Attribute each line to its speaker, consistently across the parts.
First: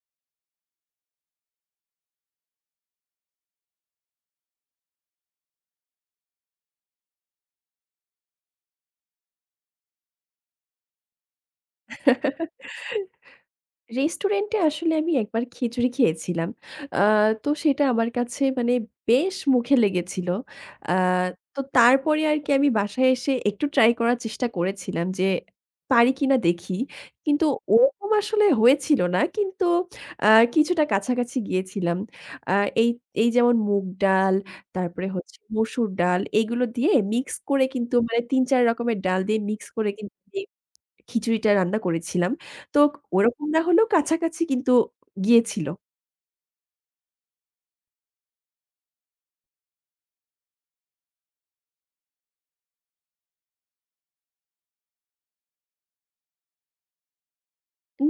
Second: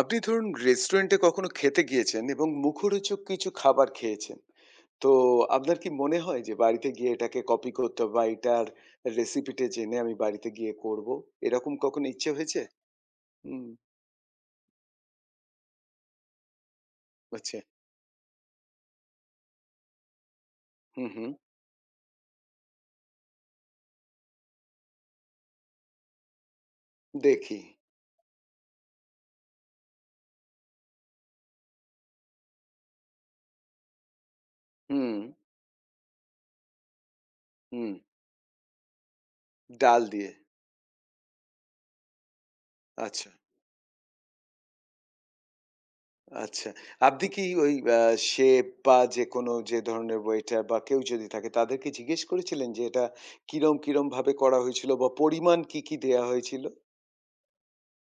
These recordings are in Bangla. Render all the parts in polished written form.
Speaker 1: আপনি ধরুন রেস্টুরেন্টে কখনো খেতে গিয়েছেন এবং মুখরোচক কিছু খাবার খেয়েছেন। তো আপনার কি মনে হয় যে বাড়িতে গিয়ে এটাকে কপি করতে হবে বা এটার রেসিপিটা জেনে আমি বাড়িতে গিয়ে করব? এরকম কখনো ইচ্ছে হয়েছে? হুম,
Speaker 2: রেস্টুরেন্টে আসলে আমি একবার খিচুড়ি খেয়েছিলাম। আ তো
Speaker 1: আচ্ছা।
Speaker 2: সেটা আমার কাছে মানে বেশ মুখে লেগেছিল। আ
Speaker 1: হুম, হুম।
Speaker 2: তো তারপরে আরকি আমি বাসায় এসে একটু ট্রাই করার চেষ্টা করেছিলাম যে পারি কিনা দেখি। কিন্তু
Speaker 1: দেখি।
Speaker 2: ওরকম আসলে হয়েছিল না। কিন্তু আ কিছুটা কাছাকাছি গিয়েছিলাম। আ এই এই যেমন মুগ ডাল, তারপরে
Speaker 1: হুম,
Speaker 2: হচ্ছে মসুর ডাল এগুলো দিয়ে মিক্স করে
Speaker 1: হুম।
Speaker 2: কিন্তু মানে ৩-৪ রকমের ডাল দিয়ে মিক্স করে
Speaker 1: ডাল
Speaker 2: কিন্তু
Speaker 1: দিয়ে।
Speaker 2: খিচুড়িটা রান্না করেছিলাম। তো
Speaker 1: আচ্ছা,
Speaker 2: ওরকম না হলেও কাছাকাছি কিন্তু গিয়েছিল।
Speaker 1: আচ্ছা। আপনি কি ওই শেফ বা যেকোনো যে ধরনের ওয়েটার বা কেউ যদি থাকে তাদেরকে জিজ্ঞেস করেছিলেন যে এটা কিরমভাবে করা হয়েছিল বা পরিমাণ কি, কি দেয়া হয়েছিল?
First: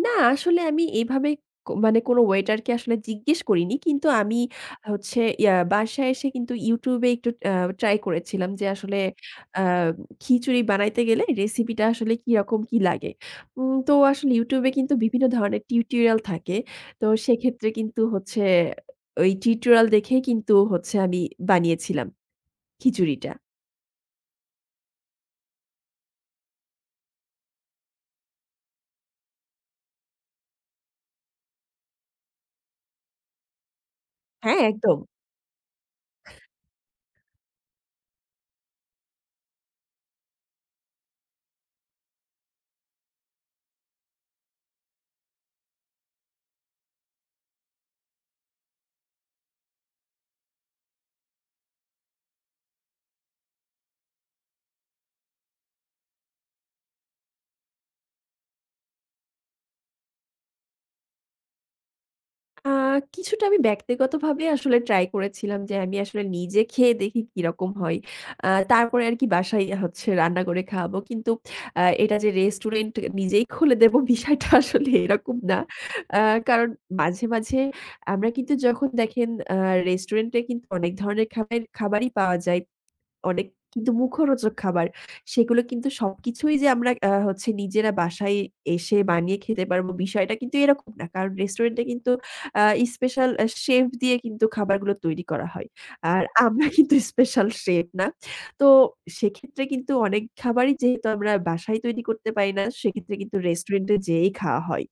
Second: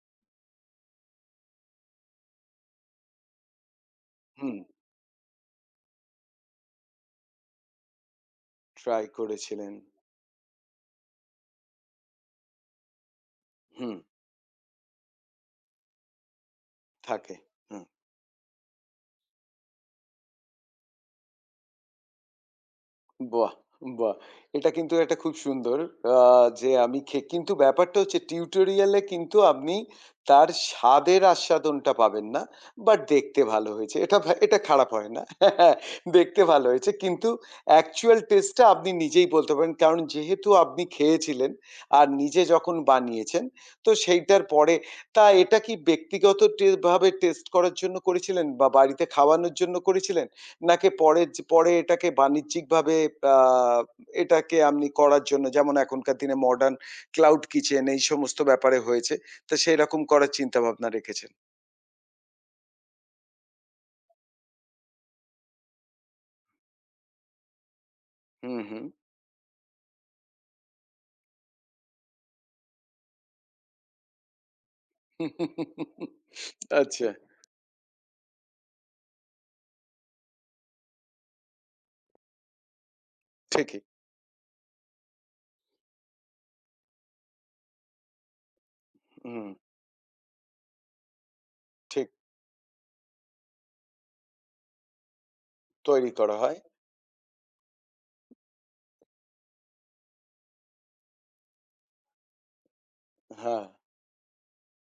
Speaker 2: না আসলে আমি এভাবে মানে কোনো ওয়েটারকে আসলে জিজ্ঞেস করিনি। কিন্তু আমি
Speaker 1: হুম।
Speaker 2: হচ্ছে ইয়া বাসায় এসে কিন্তু YouTube এ একটু ট্রাই করেছিলাম যে আসলে
Speaker 1: ট্রাই
Speaker 2: আ
Speaker 1: করেছিলেন।
Speaker 2: খিচুড়ি বানাইতে গেলে রেসিপিটা আসলে কিরকম কি লাগে। তো
Speaker 1: হুম,
Speaker 2: আসলে YouTube এ কিন্তু বিভিন্ন ধরনের টিউটোরিয়াল থাকে। তো
Speaker 1: থাকে।
Speaker 2: সেক্ষেত্রে
Speaker 1: হুম।
Speaker 2: কিন্তু হচ্ছে ওই টিউটোরিয়াল দেখেই কিন্তু হচ্ছে আমি বানিয়েছিলাম খিচুড়িটা।
Speaker 1: বাহ! বাহ! এটা কিন্তু একটা খুব সুন্দর আ যে আমি কিন্তু ব্যাপারটা হচ্ছে টিউটোরিয়াল এ কিন্তু আপনি তার স্বাদের আস্বাদনটা পাবেন না। বাট দেখতে ভালো হয়েছে। এটা
Speaker 2: হ্যাঁ,
Speaker 1: খারাপ
Speaker 2: একদম।
Speaker 1: হয় না। দেখতে ভালো হয়েছে। কিন্তু অ্যাকচুয়াল টেস্ট টা আপনি নিজেই বলতে পারেন। কারণ যেহেতু আপনি খেয়েছিলেন আর নিজে যখন বানিয়েছেন তো সেইটার পরে তা এটা কি ব্যক্তিগত ভাবে টেস্ট করার জন্য করেছিলেন বা বাড়িতে খাওয়ানোর জন্য করেছিলেন? নাকি পরে এটাকে বাণিজ্যিকভাবে আ এটাকে আপনি করার জন্য যেমন এখনকার দিনে মডার্ন ক্লাউড কিচেন এই সমস্ত ব্যাপারে হয়েছে। তো সেরকম করার চিন্তাভাবনা রেখেছেন।
Speaker 2: আ কিছুটা আমি ব্যক্তিগতভাবে আসলে ট্রাই করেছিলাম যে, আমি আসলে নিজে খেয়ে দেখি কিরকম হয়।
Speaker 1: হুম, হুম।
Speaker 2: তারপরে আরকি বাসায় হচ্ছে রান্না করে খাওয়াবো। কিন্তু এটা যে রেস্টুরেন্ট নিজেই খুলে দেব বিষয়টা আসলে এরকম না। আ কারণ
Speaker 1: আচ্ছা,
Speaker 2: মাঝে, মাঝে আমরা কিন্তু যখন দেখেন রেস্টুরেন্টে কিন্তু অনেক ধরনের খাবার খাবারই পাওয়া যায়। অনেক
Speaker 1: ঠিকই।
Speaker 2: কিন্তু মুখরোচক খাবার। সেগুলো কিন্তু সবকিছুই যে আমরা হচ্ছে নিজেরা বাসায় এসে বানিয়ে
Speaker 1: হুম,
Speaker 2: খেতে পারবো বিষয়টা কিন্তু এরকম না। কারণ রেস্টুরেন্টে
Speaker 1: ঠিক
Speaker 2: কিন্তু আ স্পেশাল শেফ দিয়ে কিন্তু খাবারগুলো তৈরি করা হয়।
Speaker 1: তৈরি
Speaker 2: আর
Speaker 1: করা হয়।
Speaker 2: আমরা কিন্তু স্পেশাল শেফ না। তো সেক্ষেত্রে কিন্তু অনেক খাবারই যেহেতু আমরা বাসায় তৈরি করতে পারি না, সেক্ষেত্রে কিন্তু
Speaker 1: হ্যাঁ,
Speaker 2: রেস্টুরেন্টে যেয়েই খাওয়া হয়।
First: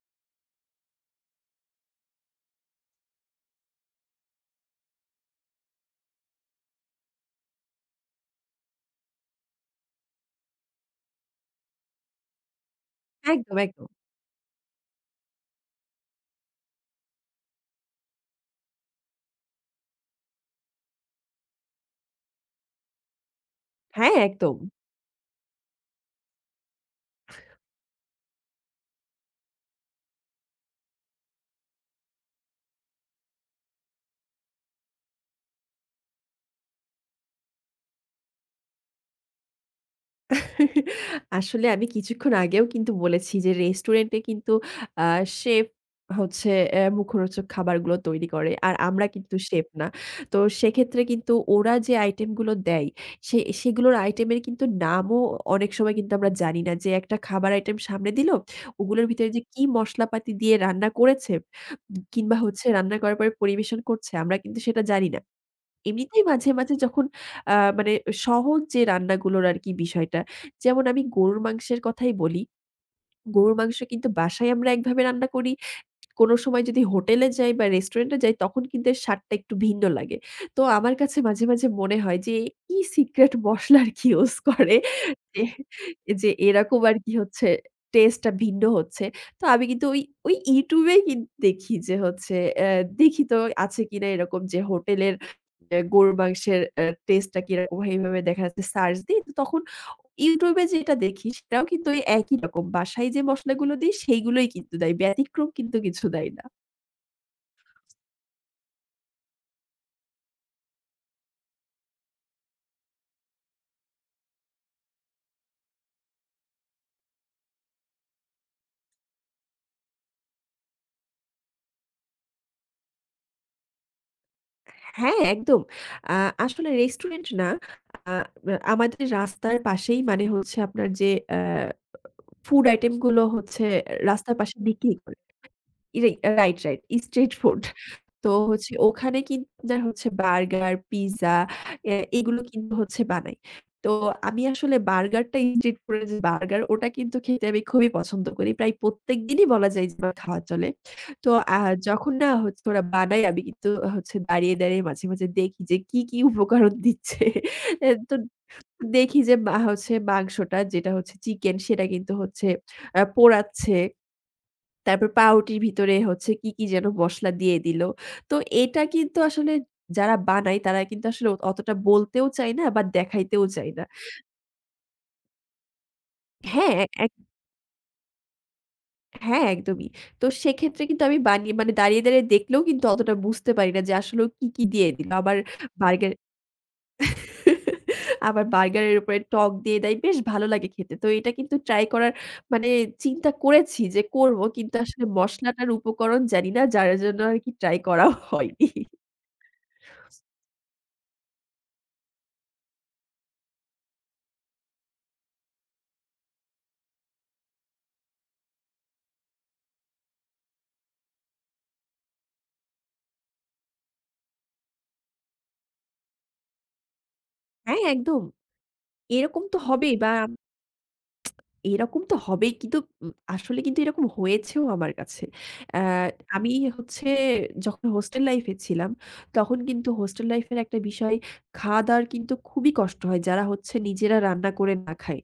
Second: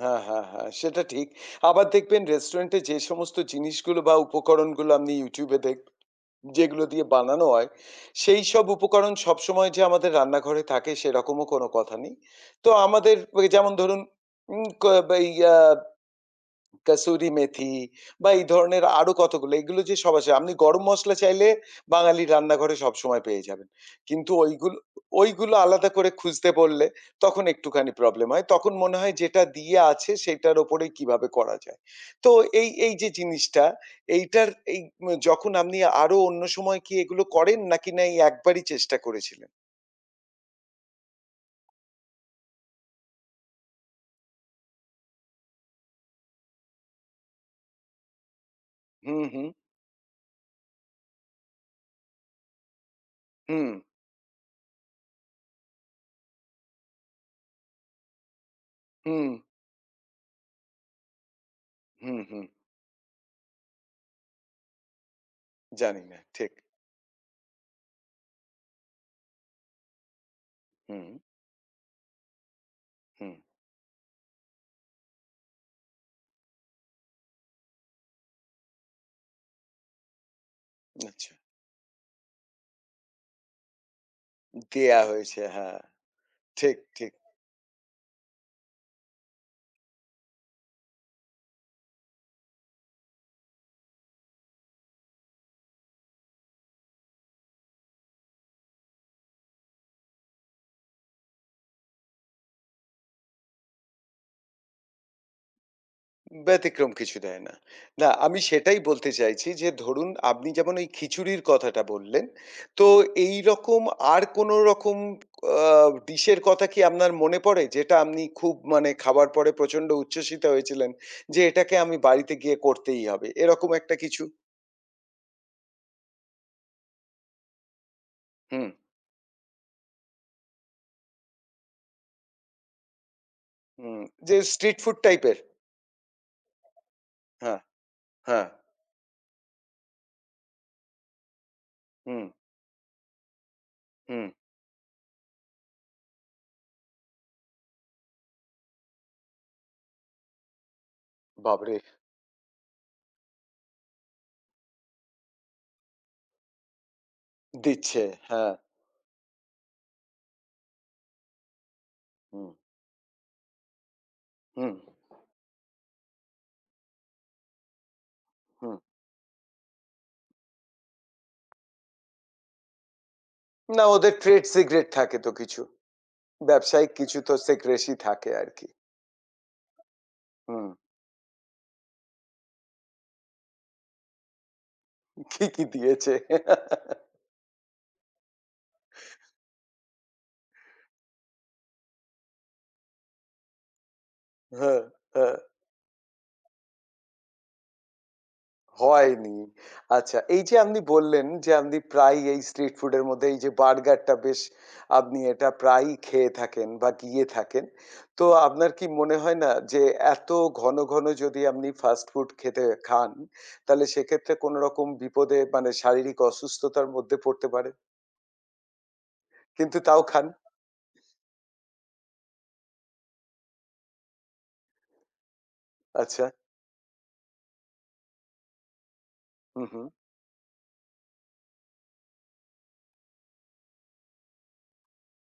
Speaker 1: হ্যাঁ, হ্যাঁ, হ্যাঁ, সেটা ঠিক। আবার দেখবেন রেস্টুরেন্টে যে সমস্ত জিনিসগুলো বা উপকরণগুলো আপনি YouTube এ দেখবেন যেগুলো দিয়ে বানানো হয়, সেইসব উপকরণ সবসময় যে আমাদের রান্নাঘরে থাকে সেরকমও কোনো কথা নেই। তো আমাদের ওই
Speaker 2: একদম,
Speaker 1: যেমন
Speaker 2: একদম।
Speaker 1: ধরুন উম ক বা ইয়া কাসুরি মেথি বা এই ধরনের আরো কতগুলো এগুলো যে সব আছে। আপনি গরম মসলা চাইলে বাঙালির রান্নাঘরে সবসময় পেয়ে যাবেন।
Speaker 2: হ্যাঁ,
Speaker 1: কিন্তু
Speaker 2: একদম।
Speaker 1: ঐগুলো ঐগুলো আলাদা করে খুঁজতে বললে তখন একটুখানি প্রবলেম হয়। তখন মনে হয় যেটা দিয়ে আছে সেটার ওপরেই কিভাবে করা যায়। তো এই যে জিনিসটা এইটার এই যখন আপনি আরো অন্য সময় কি এগুলো করেন নাকি না এই একবারই চেষ্টা করেছিলেন?
Speaker 2: আসলে আমি কিছুক্ষণ আগেও কিন্তু বলেছি যে রেস্টুরেন্টে কিন্তু আ শেফ হচ্ছে মুখরোচক খাবারগুলো তৈরি করে। আর আমরা
Speaker 1: হুম,
Speaker 2: কিন্তু
Speaker 1: হুম,
Speaker 2: শেফ না। তো সেক্ষেত্রে কিন্তু ওরা যে আইটেমগুলো দেয় সে
Speaker 1: হুম,
Speaker 2: সেগুলোর আইটেমের কিন্তু নামও অনেক সময় কিন্তু আমরা জানি না যে একটা খাবার আইটেম সামনে দিল, ওগুলোর
Speaker 1: হুম,
Speaker 2: ভিতরে যে কি মসলাপাতি দিয়ে রান্না করেছে
Speaker 1: হুম,
Speaker 2: কিংবা
Speaker 1: হুম।
Speaker 2: হচ্ছে রান্না করার পরে পরিবেশন করছে আমরা কিন্তু সেটা জানি না।
Speaker 1: জানি না।
Speaker 2: এমনিতেই মাঝে,
Speaker 1: ঠিক।
Speaker 2: মাঝে যখন মানে সহজ যে রান্নাগুলোর আরকি বিষয়টা। যেমন আমি
Speaker 1: হুম,
Speaker 2: গরুর মাংসের কথাই বলি।
Speaker 1: হুম।
Speaker 2: গরুর মাংস কিন্তু বাসায় আমরা একভাবে রান্না করি। কোন সময় যদি হোটেলে যাই বা রেস্টুরেন্টে যাই তখন কিন্তু এর স্বাদটা একটু ভিন্ন লাগে। তো আমার কাছে
Speaker 1: আচ্ছা।
Speaker 2: মাঝে, মাঝে মনে হয় যে কি সিক্রেট মসলা আরকি ইউস করে
Speaker 1: দেয়া হয়েছে,
Speaker 2: যে
Speaker 1: হ্যাঁ।
Speaker 2: যে
Speaker 1: ঠিক,
Speaker 2: এরকম
Speaker 1: ঠিক।
Speaker 2: আরকি হচ্ছে টেস্টটা ভিন্ন হচ্ছে। তো আমি কিন্তু ওই YouTube এই দেখি যে হচ্ছে দেখি তো আছে কিনা এরকম যে হোটেলের গরুর মাংসের টেস্টটা কিরকম হয় এভাবে দেখা যাচ্ছে সার্চ দিই। তো তখন YouTube এ যেটা দেখি সেটাও কিন্তু ওই একই রকম। বাসায় যে মসলাগুলো দিই সেইগুলোই কিন্তু দেয়। ব্যতিক্রম কিন্তু কিছু দেয় না।
Speaker 1: ব্যতিক্রম কিছু দেয় না। না, আমি সেটাই বলতে চাইছি যে ধরুন আপনি যেমন ওই খিচুড়ির কথাটা বললেন, তো এইরকম আর কোন রকম আ ডিশের কথা কি আপনার মনে পড়ে? যেটা আপনি খুব মানে খাবার পরে প্রচন্ড উচ্ছ্বসিত হয়েছিলেন যে এটাকে আমি বাড়িতে গিয়ে করতেই হবে। এরকম একটা কিছু?
Speaker 2: হ্যাঁ, একদম। আ আসলে রেস্টুরেন্ট না, আ
Speaker 1: হুম,
Speaker 2: আমাদের রাস্তার পাশেই মানে হচ্ছে আপনার যে আ ফুড আইটেম গুলো হচ্ছে
Speaker 1: হুম।
Speaker 2: রাস্তার
Speaker 1: যে
Speaker 2: পাশে
Speaker 1: স্ট্রিট
Speaker 2: বিক্রি
Speaker 1: ফুড
Speaker 2: করে।
Speaker 1: টাইপের?
Speaker 2: রে রাইট, রাইট। স্ট্রিট
Speaker 1: হ্যাঁ,
Speaker 2: ফুড। তো
Speaker 1: হ্যাঁ।
Speaker 2: হচ্ছে ওখানে কিন্তু আপনার হচ্ছে বার্গার, পিজ্জা
Speaker 1: হুম,
Speaker 2: এগুলো কিন্তু হচ্ছে বানাই। তো
Speaker 1: হুম।
Speaker 2: আমি আসলে বার্গারটা স্ট্রিট ফুডের যে বার্গার ওটা কিন্তু খেতে আমি খুবই পছন্দ করি। প্রায় প্রত্যেকদিনই বলা যায় যে আমার খাওয়া চলে। তো আ
Speaker 1: বাবরে!
Speaker 2: যখন না হচ্ছে ওরা বানায় আমি কিন্তু হচ্ছে দাঁড়িয়ে, দাঁড়িয়ে মাঝে, মাঝে দেখি যে কি, কি উপকরণ দিচ্ছে।
Speaker 1: দিচ্ছে।
Speaker 2: তো
Speaker 1: হ্যাঁ।
Speaker 2: দেখি যে হচ্ছে মাংসটা যেটা হচ্ছে চিকেন সেটা কিন্তু হচ্ছে
Speaker 1: হুম,
Speaker 2: পোড়াচ্ছে।
Speaker 1: হুম,
Speaker 2: তারপর পাউরুটির ভিতরে হচ্ছে কি, কি যেন মসলা দিয়ে দিল। তো
Speaker 1: হুম।
Speaker 2: এটা কিন্তু আসলে যারা বানায় তারা কিন্তু আসলে অতটা বলতেও চায় না বা দেখাইতেও চায়
Speaker 1: না,
Speaker 2: না।
Speaker 1: ওদের ট্রেড সিক্রেট থাকে তো কিছু।
Speaker 2: হ্যাঁ,
Speaker 1: ব্যবসায়িক
Speaker 2: এক
Speaker 1: কিছু তো সেক্রেসি থাকে আরকি।
Speaker 2: হ্যাঁ, একদমই। তো
Speaker 1: হুম,
Speaker 2: সেক্ষেত্রে কিন্তু আমি বানিয়ে মানে দাঁড়িয়ে, দাঁড়িয়ে দেখলেও কিন্তু অতটা বুঝতে পারি না যে আসলেও কি, কি দিয়ে দিল। আবার
Speaker 1: কি, কি দিয়েছে?
Speaker 2: বার্গার আবার বার্গারের উপরে টক দিয়ে দেয়। বেশ ভালো লাগে খেতে। তো এটা কিন্তু ট্রাই করার মানে চিন্তা করেছি যে করব। কিন্তু
Speaker 1: হ্যাঁ,
Speaker 2: আসলে
Speaker 1: হ্যাঁ,
Speaker 2: মসলাটার উপকরণ জানি না যার জন্য আরকি ট্রাই করাও হয়নি।
Speaker 1: হয়নি। আচ্ছা এই যে আপনি বললেন যে আপনি প্রায়ই এই স্ট্রিট ফুড এর মধ্যে এই যে বার্গারটা বেশ আপনি এটা প্রায়ই খেয়ে থাকেন বা গিয়ে থাকেন। তো আপনার কি মনে হয় না যে এত ঘন, ঘন যদি আপনি ফাস্ট ফুড খেতে খান, তাহলে সেক্ষেত্রে কোনো রকম বিপদে মানে শারীরিক অসুস্থতার মধ্যে পড়তে পারেন।
Speaker 2: হ্যাঁ, একদম। এরকম তো
Speaker 1: কিন্তু
Speaker 2: হবেই
Speaker 1: তাও
Speaker 2: বা
Speaker 1: খান।
Speaker 2: এরকম তো হবেই। কিন্তু আসলে কিন্তু এরকম হয়েছেও আমার কাছে। অ্যা
Speaker 1: আচ্ছা।
Speaker 2: আমি হচ্ছে যখন হোস্টেল লাইফ এ ছিলাম, তখন
Speaker 1: হু, হু,
Speaker 2: কিন্তু হোস্টেল লাইফ এর একটা বিষয় খাওয়া-দাওয়ার কিন্তু খুবই কষ্ট হয় যারা হচ্ছে নিজেরা রান্না করে না খায়।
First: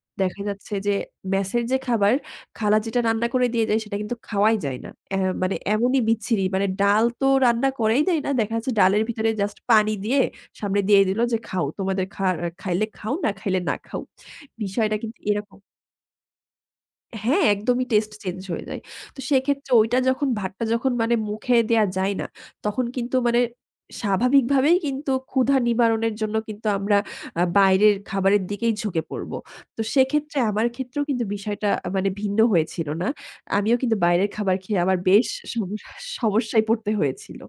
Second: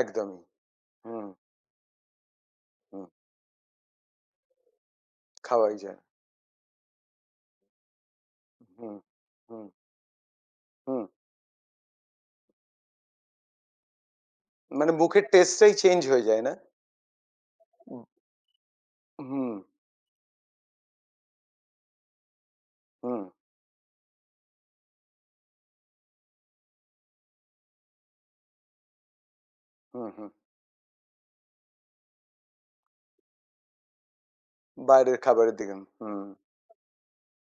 Speaker 1: একদমই।
Speaker 2: দেখা যাচ্ছে যে
Speaker 1: হুম,
Speaker 2: মেসের যে খাবার, খালা যেটা
Speaker 1: হুম,
Speaker 2: রান্না করে দিয়ে যায় সেটা কিন্তু খাওয়াই যায় না। মানে
Speaker 1: খাওয়াই যায়।
Speaker 2: এমনই বিচ্ছিরি মানে ডাল তো রান্না করাই যায় না। দেখা যাচ্ছে
Speaker 1: হুম,
Speaker 2: ডালের ভিতরে জাস্ট
Speaker 1: হুম,
Speaker 2: পানি দিয়ে সামনে
Speaker 1: হুম।
Speaker 2: দিয়ে দিল যে, "খাও। তোমাদের খাইলে খাও, না খাইলে না খাও।"
Speaker 1: মানে
Speaker 2: বিষয়টা কিন্তু
Speaker 1: মুখের
Speaker 2: এরকম।
Speaker 1: টেস্টটাই চেঞ্জ হয়ে যায় না?
Speaker 2: হ্যাঁ, একদমই
Speaker 1: হুম।
Speaker 2: টেস্ট চেঞ্জ হয়ে যায়। তো
Speaker 1: হুম,
Speaker 2: সেক্ষেত্রে ওইটা যখন ভাতটা যখন মানে মুখে দেয়া যায় না, তখন কিন্তু
Speaker 1: হুম,
Speaker 2: মানে স্বাভাবিকভাবেই কিন্তু ক্ষুধা নিবারণের জন্য কিন্তু আমরা বাইরের খাবারের দিকেই ঝুঁকে পড়ব। তো
Speaker 1: হুম, হুম।
Speaker 2: সেক্ষেত্রে আমার ক্ষেত্রেও কিন্তু বিষয়টা মানে ভিন্ন হয়েছিল না। আমিও কিন্তু বাইরের খাবার খেয়ে আমার
Speaker 1: বাইরের
Speaker 2: বেশ
Speaker 1: খাবারের দিকে
Speaker 2: সমস্যা
Speaker 1: হুম,
Speaker 2: সমস্যায় পড়তে হয়েছিল।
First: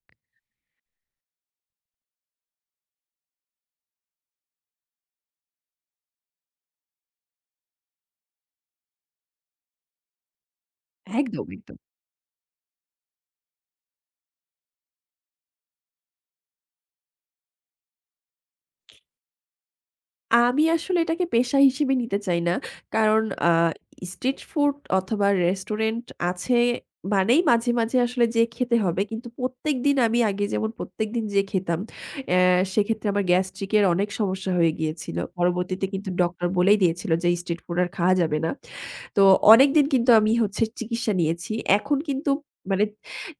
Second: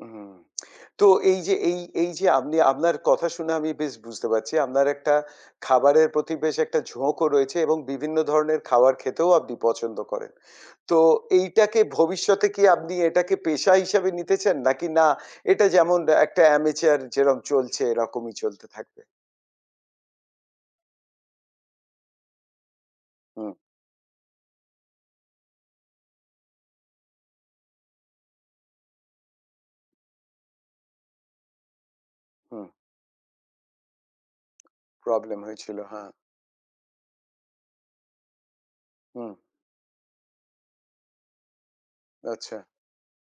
Speaker 1: হুম। তো এই যে আপনি আপনার কথা শুনে আমি বেশ বুঝতে পারছি আপনার একটা খাবারের প্রতি বেশ একটা ঝোঁকও রয়েছে এবং বিভিন্ন ধরনের খাবার খেতেও আপনি পছন্দ করেন। তো
Speaker 2: একদম, একদম।
Speaker 1: এইটাকে ভবিষ্যতে কি আপনি এটাকে পেশা হিসাবে নিতে চান? নাকি না এটা যেমন একটা amateur যেরকম চলছে এরকমই চলতে থাকবে?
Speaker 2: আমি আসলে এটাকে পেশা হিসেবে নিতে চাই না। কারণ
Speaker 1: হুম,
Speaker 2: স্ট্রিট ফুড অথবা রেস্টুরেন্ট আছে মানেই মাঝে, মাঝে আসলে যেয়ে খেতে হবে। কিন্তু প্রত্যেকদিন আমি আগে যেমন প্রত্যেকদিন যেয়ে খেতাম, অ্যা
Speaker 1: হুম।
Speaker 2: সেক্ষেত্রে আমার গ্যাস্ট্রিক এর অনেক সমস্যা হয়ে গিয়েছিল।
Speaker 1: প্রবলেম হয়েছিল।
Speaker 2: পরবর্তীতে
Speaker 1: হ্যাঁ,
Speaker 2: কিন্তু ডক্টর বলেই দিয়েছিল যে, "স্ট্রিট ফুড আর খাওয়া যাবে না।" তো
Speaker 1: হুম।
Speaker 2: অনেকদিন কিন্তু আমি হচ্ছে চিকিৎসা নিয়েছি। এখন কিন্তু
Speaker 1: আচ্ছা,
Speaker 2: মানে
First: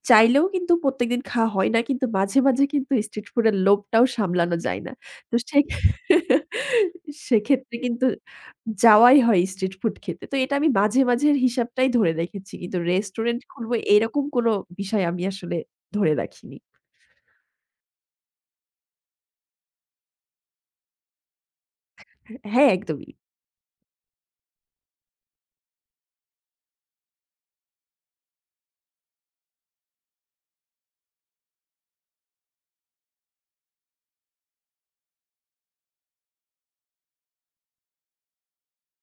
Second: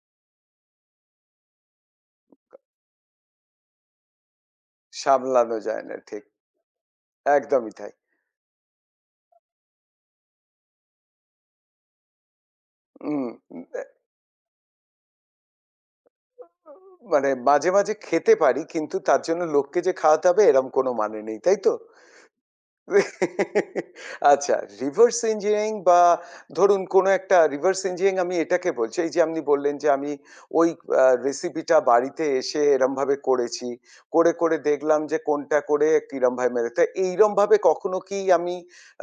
Speaker 2: চাইলেও কিন্তু প্রত্যেকদিন খাওয়া হয় না। কিন্তু মাঝে, মাঝে কিন্তু স্ট্রিট ফুডের লোভটাও সামলানো যায় না। তো
Speaker 1: সামলানো
Speaker 2: সে
Speaker 1: যায় না ঠিক। একদমই
Speaker 2: সেক্ষেত্রে
Speaker 1: তাই।
Speaker 2: কিন্তু যাওয়াই হয় স্ট্রিট ফুড খেতে। তো এটা আমি মাঝে, মাঝের হিসাবটাই ধরে রেখেছি। কিন্তু
Speaker 1: উম
Speaker 2: রেস্টুরেন্ট খুলবো
Speaker 1: এ
Speaker 2: এরকম কোনো বিষয় আমি আসলে ধরে রাখিনি।
Speaker 1: মানে মাঝে, মাঝে খেতে পারি কিন্তু তার জন্য লোককে যে খাওয়াতে হবে এরম কোনো মানে নেই। তাই তো?
Speaker 2: হ্যাঁ, একদমই।
Speaker 1: আচ্ছা reverse engineering বা ধরুন কোনো একটা reverse engineering আমি এটাকে বলছি এই যে আপনি বললেন যে আমি ওই রেসিপিটা বাড়িতে এসে এরমভাবে করেছি। করে, করে দেখলাম যে কোনটা করে কিরমভাবে মেরে তো এইরমভাবে কখনো কি আমি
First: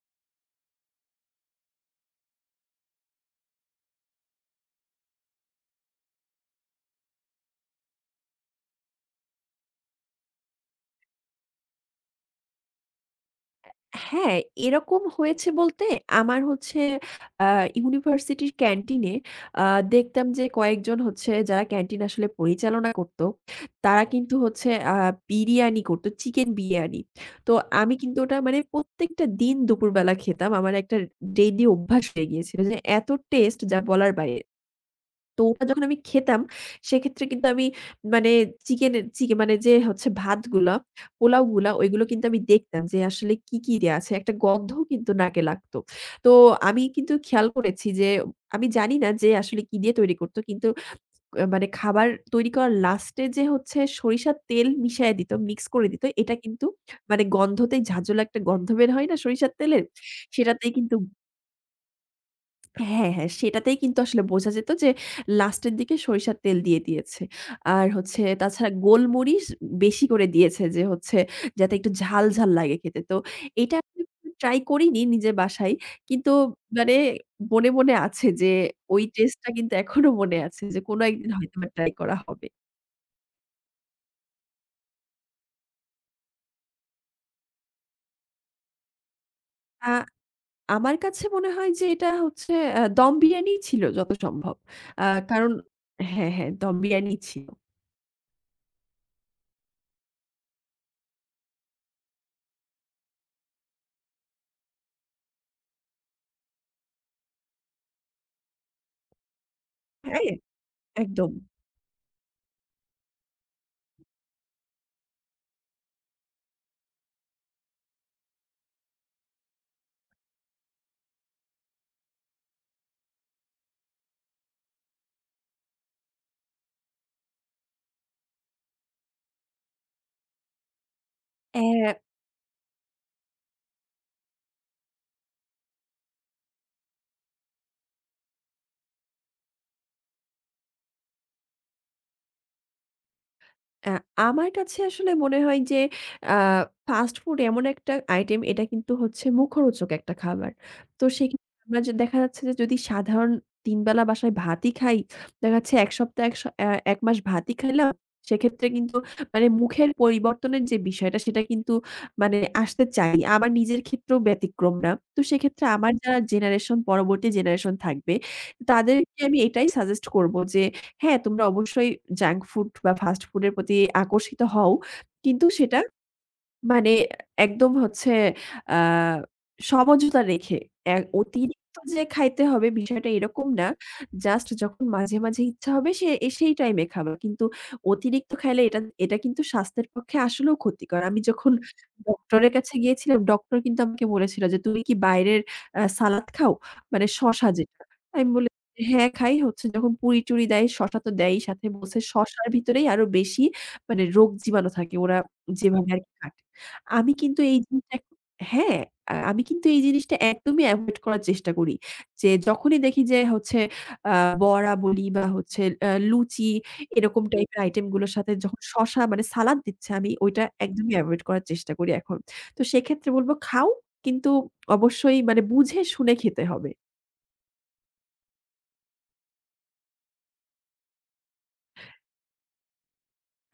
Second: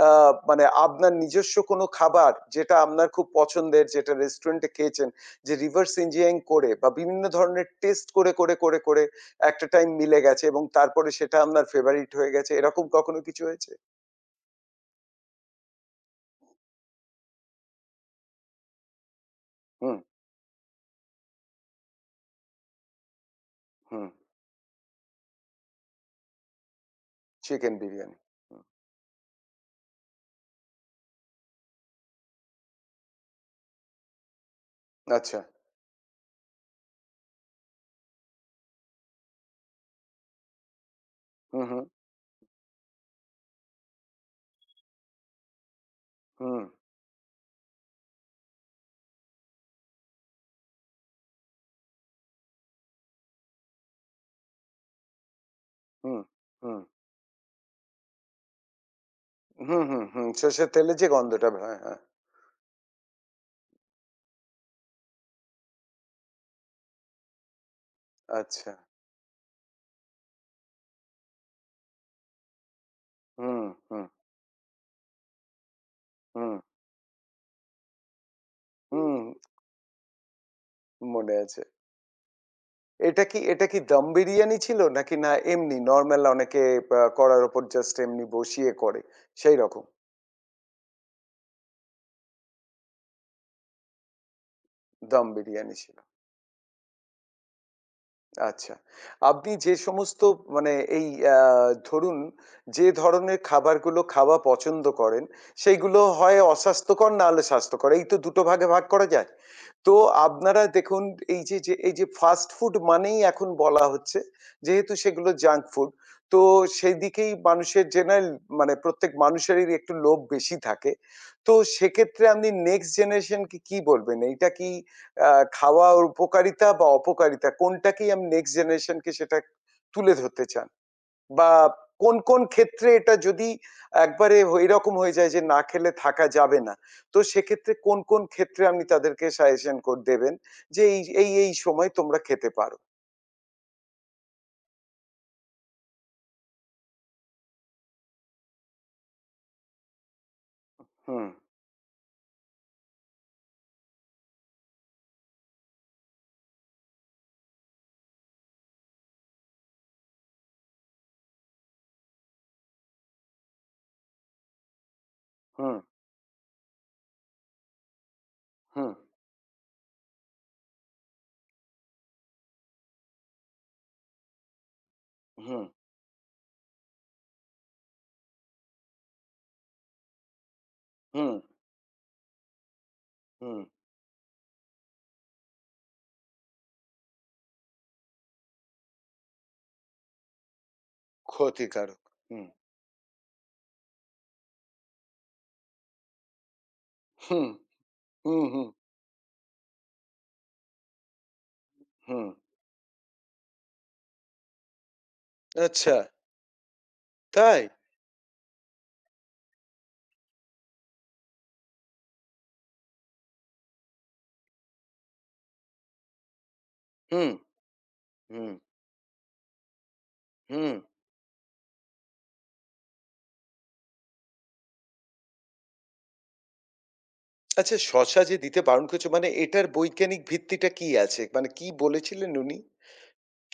Speaker 1: আ মানে আপনার নিজস্ব কোনো খাবার যেটা আপনার খুব পছন্দের যেটা রেস্টুরেন্টে খেয়েছেন যে reverse engineering করে বা বিভিন্ন ধরনের টেস্ট করে, করে, করে, করে একটা টাইম মিলে গেছে এবং তারপরে সেটা আপনার ফেভারিট হয়ে গেছে এরকম কখনো কিছু হয়েছে?
Speaker 2: হ্যাঁ, এরকম হয়েছে বলতে আমার হচ্ছে আ ইউনিভার্সিটির ক্যান্টিনে আ
Speaker 1: হুম,
Speaker 2: দেখতাম যে কয়েকজন হচ্ছে যারা ক্যান্টিন আসলে পরিচালনা করত, তারা
Speaker 1: হুম।
Speaker 2: কিন্তু হচ্ছে বিরিয়ানি করত, চিকেন বিরিয়ানি। তো
Speaker 1: চিকেন
Speaker 2: আমি
Speaker 1: বিরিয়ানি।
Speaker 2: কিন্তু ওটা মানে
Speaker 1: হুম,
Speaker 2: প্রত্যেকটা দিন দুপুরবেলা খেতাম। আমার একটা ডেইলি অভ্যাস হয়ে গিয়েছিল যে এত টেস্ট যা বলার বাইরে।
Speaker 1: আচ্ছা।
Speaker 2: তো ওটা যখন আমি খেতাম, সেক্ষেত্রে কিন্তু আমি মানে চিকেনের চিকে মানে যে হচ্ছে ভাতগুলা,
Speaker 1: হুম,
Speaker 2: পোলাওগুলা
Speaker 1: হুম,
Speaker 2: ওইগুলো কিন্তু আমি দেখতাম যে আসলে কি, কি দেয়া আছে। একটা গন্ধ কিন্তু নাকে লাগতো। তো
Speaker 1: হুম,
Speaker 2: আমি কিন্তু খেয়াল করেছি যে আমি জানি না যে আসলে কি দিয়ে তৈরি করত। কিন্তু মানে খাবার তৈরি করার লাস্টে যে হচ্ছে সরিষার তেল মিশায়ে দিত, মিক্স করে দিত।
Speaker 1: হুম,
Speaker 2: এটা কিন্তু
Speaker 1: হুম,
Speaker 2: মানে গন্ধতেই ঝাঁঝালো একটা গন্ধ বের হয় না সরিষার
Speaker 1: হুম,
Speaker 2: তেলের?
Speaker 1: হুম, হুম। সর্ষের
Speaker 2: সেটাতেই কিন্তু
Speaker 1: তেলের যে গন্ধটা হ্যাঁ, হ্যাঁ।
Speaker 2: হ্যাঁ, হ্যাঁ, সেটাতেই কিন্তু আসলে বোঝা যেত যে লাস্টের দিকে সরিষার তেল দিয়ে দিয়েছে। আর হচ্ছে তাছাড়া
Speaker 1: আচ্ছা।
Speaker 2: গোলমরিচ বেশি করে দিয়েছে যে হচ্ছে যাতে একটু ঝাল, ঝাল লাগে খেতে। তো
Speaker 1: হুম,
Speaker 2: এটা আমি
Speaker 1: হুম,
Speaker 2: ট্রাই করিনি নিজের বাসায়। কিন্তু
Speaker 1: হুম,
Speaker 2: মানে মনে, মনে আছে যে ওই
Speaker 1: হুম,
Speaker 2: টেস্টটা কিন্তু এখনো মনে আছে যে কোনো একদিন
Speaker 1: মনে আছে।
Speaker 2: হয়তোবা ট্রাই করা হবে।
Speaker 1: এটা কি দম বিরিয়ানি ছিল নাকি না এমনি নরমাল অনেকে কড়ার উপর জাস্ট এমনি বসিয়ে করে সেইরকম
Speaker 2: আ আমার কাছে মনে হয় যে এটা হচ্ছে দম বিরিয়ানিই ছিল যত সম্ভব। আ
Speaker 1: দম
Speaker 2: কারণ
Speaker 1: বিরিয়ানি ছিল?
Speaker 2: হ্যাঁ, হ্যাঁ, দম বিরিয়ানিই ছিল।
Speaker 1: আচ্ছা। আপনি যে সমস্ত মানে এই আ ধরুন যে ধরনের খাবারগুলো খাওয়া পছন্দ করেন, সেইগুলো হয় অস্বাস্থ্যকর না হলে স্বাস্থ্যকর। এই তো দুটো ভাগে ভাগ করা যায়? তো
Speaker 2: হ্যাঁ,
Speaker 1: আপনারা দেখুন
Speaker 2: একদম।
Speaker 1: এই যে ফাস্ট ফুড মানেই এখন বলা হচ্ছে যেহেতু সেগুলো জাঙ্ক ফুড। তো সেদিকেই মানুষের জেনারেল মানে প্রত্যেক মানুষেরই একটু লোভ বেশি থাকে। তো সেক্ষেত্রে আপনি নেক্সট জেনারেশন কে কি বলবেন? এইটা কি আ খাওয়ার উপকারিতা বা অপকারিতা কোনটাকেই আপনি নেক্সট জেনারেশন কে সেটা তুলে ধরতে চান? বা
Speaker 2: অ্যা
Speaker 1: কোন কোন ক্ষেত্রে এটা যদি একবারে এরকম হয়ে যায় যে না খেলে থাকা যাবে না। তো সেক্ষেত্রে কোন, কোন ক্ষেত্রে আপনি তাদেরকে সাজেশন কোড দেবেন যে এই, এই, এই সময় তোমরা খেতে পারো?
Speaker 2: আ আমার কাছে আসলে মনে হয় যে আ ফাস্ট ফুড এমন একটা আইটেম এটা কিন্তু হচ্ছে মুখরোচক একটা খাবার। তো
Speaker 1: হুম,
Speaker 2: সেক্ষেত্রে আমরা যে দেখা যাচ্ছে যে যদি সাধারণ ৩ বেলা বাসায় ভাতই খাই, দেখা যাচ্ছে ১ সপ্তাহ এক স অ্যা ১ মাস ভাতই খাইলাম। সেক্ষেত্রে কিন্তু মানে মুখের পরিবর্তনের যে বিষয়টা সেটা কিন্তু মানে আসতে চাই। আমার নিজের ক্ষেত্রেও ব্যতিক্রম না। তো সেক্ষেত্রে
Speaker 1: হুম,
Speaker 2: আমার যারা জেনারেশন পরবর্তী জেনারেশন থাকবে,
Speaker 1: হুম,
Speaker 2: তাদেরকে আমি এটাই সাজেস্ট করব যে হ্যাঁ, তোমরা অবশ্যই জাঙ্ক ফুড বা ফাস্ট ফুডের প্রতি আকর্ষিত হও। কিন্তু
Speaker 1: হুম,
Speaker 2: সেটা মানে একদম হচ্ছে আ সমঝোতা রেখে এ
Speaker 1: হুম,
Speaker 2: অতিরিক্ত যে খাইতে হবে বিষয়টা এরকম
Speaker 1: হুম,
Speaker 2: না। জাস্ট যখন মাঝে, মাঝে ইচ্ছা হবে সে এ সেই টাইমে খাবে। কিন্তু অতিরিক্ত খাইলে এটা এটা কিন্তু স্বাস্থ্যের পক্ষে আসলেও ক্ষতিকর। আমি যখন
Speaker 1: ক্ষতিকারক। হুম,
Speaker 2: ডক্টরের কাছে গিয়েছিলাম, ডক্টর কিন্তু আমাকে বলেছিল যে, "তুমি কি বাইরের সালাদ খাও?" মানে
Speaker 1: হুম,
Speaker 2: শসা যেটা। আমি
Speaker 1: হুম,
Speaker 2: বলি
Speaker 1: হুম,
Speaker 2: হ্যাঁ, খাই হচ্ছে যখন পুরি-টুরি দেয় শসা তো দেয়ই সাথে বলছে
Speaker 1: হুম।
Speaker 2: শসার ভিতরেই আরো বেশি মানে রোগ জীবাণু থাকে ওরা যেভাবে
Speaker 1: আচ্ছা,
Speaker 2: আরকি কাটে। আমি কিন্তু এই
Speaker 1: তাই?
Speaker 2: জিনিসটা এখন হ্যাঁ, আমি কিন্তু এই জিনিসটা একদমই এভয়েড করার চেষ্টা করি। যে যখনই দেখি যে হচ্ছে আ বড়া বলি বা হচ্ছে লুচি এরকম
Speaker 1: হুম,
Speaker 2: টাইপের আইটেম গুলোর সাথে
Speaker 1: হুম,
Speaker 2: যখন শশা মানে সালাদ দিচ্ছে আমি ওইটা
Speaker 1: হুম।
Speaker 2: একদমই এভয়েড করার চেষ্টা করি এখন। তো সেক্ষেত্রে বলব খাও কিন্তু অবশ্যই মানে বুঝে শুনে খেতে হবে।
Speaker 1: আচ্ছা শসা যে দিতে বারণ করছে মানে এটার বৈজ্ঞানিক ভিত্তিটা কি আছে? মানে কি বলেছিলেন উনি?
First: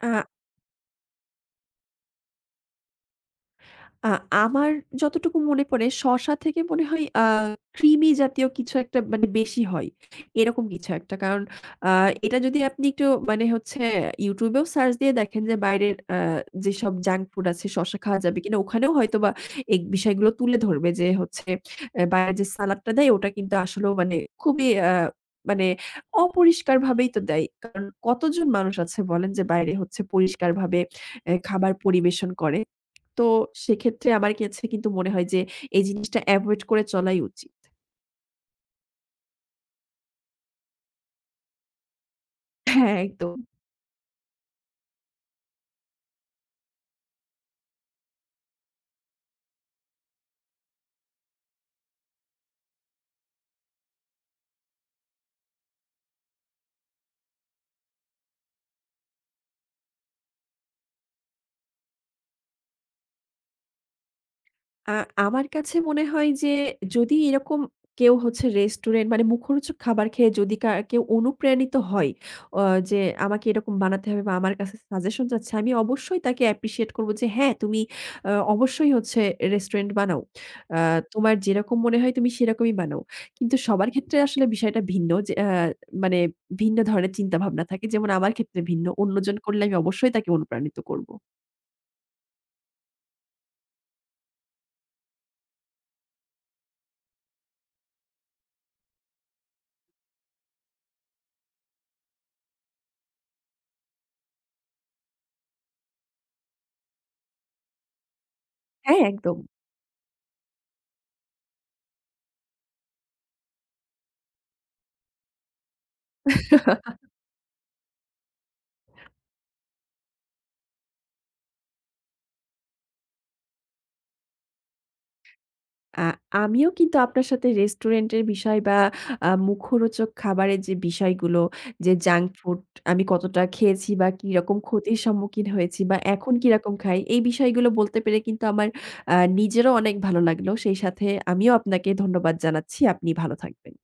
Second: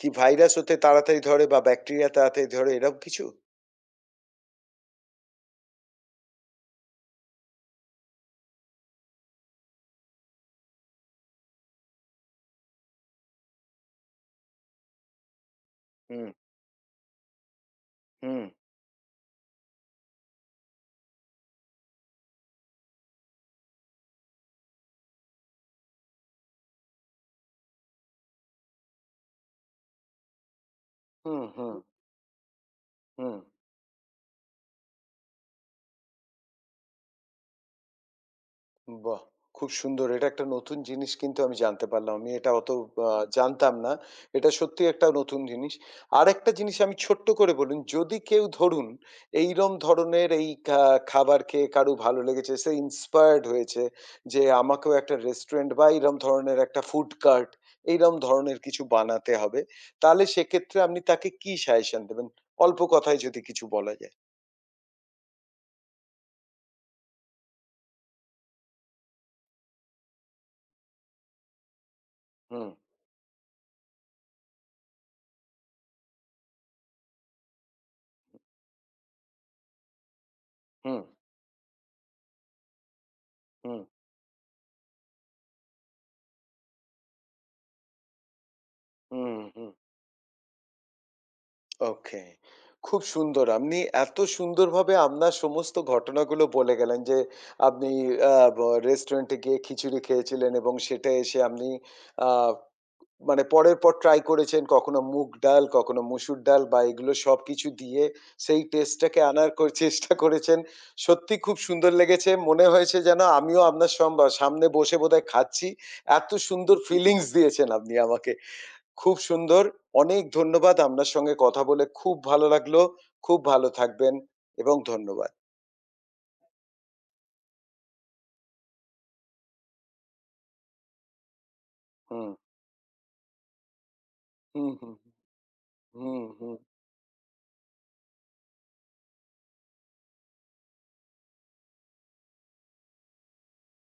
Speaker 2: আ
Speaker 1: ভাইরাস ওতে তাড়াতাড়ি ধরে বা ব্যাকটেরিয়া তাড়াতাড়ি ধরে এরকম কিছু?
Speaker 2: আ আমার যতটুকু মনে পড়ে শসা থেকে মনে হয় ক্রিমি জাতীয় কিছু একটা মানে বেশি হয়। এরকম কিছু একটা। কারণ আ এটা যদি আপনি একটু মানে হচ্ছে YouTube এও সার্চ দিয়ে দেখেন যে বাইরের
Speaker 1: হুম,
Speaker 2: যেসব জাঙ্ক ফুড আছে শসা খাওয়া যাবে
Speaker 1: হুম,
Speaker 2: কিনা? ওখানেও হয়তোবা এই বিষয়গুলো তুলে ধরবে যে হচ্ছে বাইরে যে সালাদটা দেয় ওটা কিন্তু আসলেও মানে খুবই মানে অপরিষ্কারভাবেই তো দেয়। কারণ কতজন মানুষ আছে বলেন যে বাইরে হচ্ছে পরিষ্কারভাবে
Speaker 1: হুম,
Speaker 2: খাবার
Speaker 1: হুম,
Speaker 2: পরিবেশন করে? তো
Speaker 1: হুম।
Speaker 2: সেক্ষেত্রে আমার কাছে কিন্তু মনে হয় যে এই জিনিসটা এভয়েড করে চলাই উচিত।
Speaker 1: বাহ! খুব সুন্দর। এটা একটা নতুন জিনিস কিন্তু আমি জানতে পারলাম। আমি এটা অত
Speaker 2: হ্যাঁ,
Speaker 1: আ
Speaker 2: একদম।
Speaker 1: জানতাম না। এটা সত্যিই একটা নতুন জিনিস। আরেকটা জিনিস আমি ছোট্ট করে বলুন, যদি কেউ ধরুন এইরম ধরনের এই খাবার খেয়ে কারো ভালো লেগেছে, সে ইন্সপায়ার্ড হয়েছে যে আমাকেও একটা রেস্টুরেন্ট বা এইরম ধরনের একটা ফুড কার্ট এইরম ধরনের কিছু বানাতে হবে। তাহলে সেক্ষেত্রে আপনি তাকে কি সাজেশন দেবেন? অল্প কথায় যদি কিছু বলা যায়।
Speaker 2: আ আমার কাছে মনে হয় যে যদি এরকম কেউ হচ্ছে রেস্টুরেন্ট মানে মুখরোচক খাবার খেয়ে যদি কেউ অনুপ্রাণিত হয় অ
Speaker 1: হুম,
Speaker 2: যে আমাকে এরকম বানাতে হবে বা আমার কাছে সাজেশন চাচ্ছে, আমি অবশ্যই তাকে অ্যাপ্রিশিয়েট করব যে হ্যাঁ, তুমি অবশ্যই হচ্ছে রেস্টুরেন্ট বানাও। আ
Speaker 1: হুম,
Speaker 2: তোমার যেরকম মনে হয় তুমি সেরকমই বানাও। কিন্তু
Speaker 1: হুম,
Speaker 2: সবার ক্ষেত্রে আসলে বিষয়টা ভিন্ন যে মানে ভিন্ন ধরনের চিন্তাভাবনা থাকে। যেমন আমার ক্ষেত্রে ভিন্ন।
Speaker 1: হুম,
Speaker 2: অন্যজন করলে
Speaker 1: হুম।
Speaker 2: আমি অবশ্যই তাকে অনুপ্রাণিত করব।
Speaker 1: ওকে। খুব সুন্দর। আপনি এত সুন্দরভাবে আপনার সমস্ত ঘটনাগুলো বলে গেলেন যে, আপনি আ ব রেস্টুরেন্টে গিয়ে খিচুড়ি খেয়েছিলেন এবং সেটা এসে আপনি আ মানে পরের পর ট্রাই করেছেন। কখনো মুগ ডাল, কখনো মসুর ডাল বা এগুলো সবকিছু দিয়ে সেই
Speaker 2: হ্যাঁ,
Speaker 1: টেস্টটাকে
Speaker 2: একদম।
Speaker 1: আনার চেষ্টা করেছেন। সত্যি খুব সুন্দর লেগেছে। মনে হয়েছে যেন আমিও আপনার সামনে বসে বোধহয় খাচ্ছি। এত সুন্দর ফিলিংস দিয়েছেন আপনি আমাকে। খুব সুন্দর। অনেক ধন্যবাদ। আপনার সঙ্গে কথা বলে খুব ভালো লাগলো। খুব ভালো থাকবেন এবং ধন্যবাদ।
Speaker 2: আ আমিও কিন্তু আপনার সাথে রেস্টুরেন্টের বিষয় বা মুখরোচক খাবারের যে বিষয়গুলো, যে জাঙ্ক
Speaker 1: হুম,
Speaker 2: ফুড আমি কতটা খেয়েছি বা কিরকম
Speaker 1: হুম, হুম,
Speaker 2: ক্ষতির সম্মুখীন হয়েছি বা
Speaker 1: হুম,
Speaker 2: এখন
Speaker 1: হুম।
Speaker 2: কিরকম খাই, এই বিষয়গুলো বলতে পেরে কিন্তু আমার নিজেরও অনেক ভালো লাগলো। সেই সাথে আমিও আপনাকে ধন্যবাদ জানাচ্ছি। আপনি ভালো থাকবেন।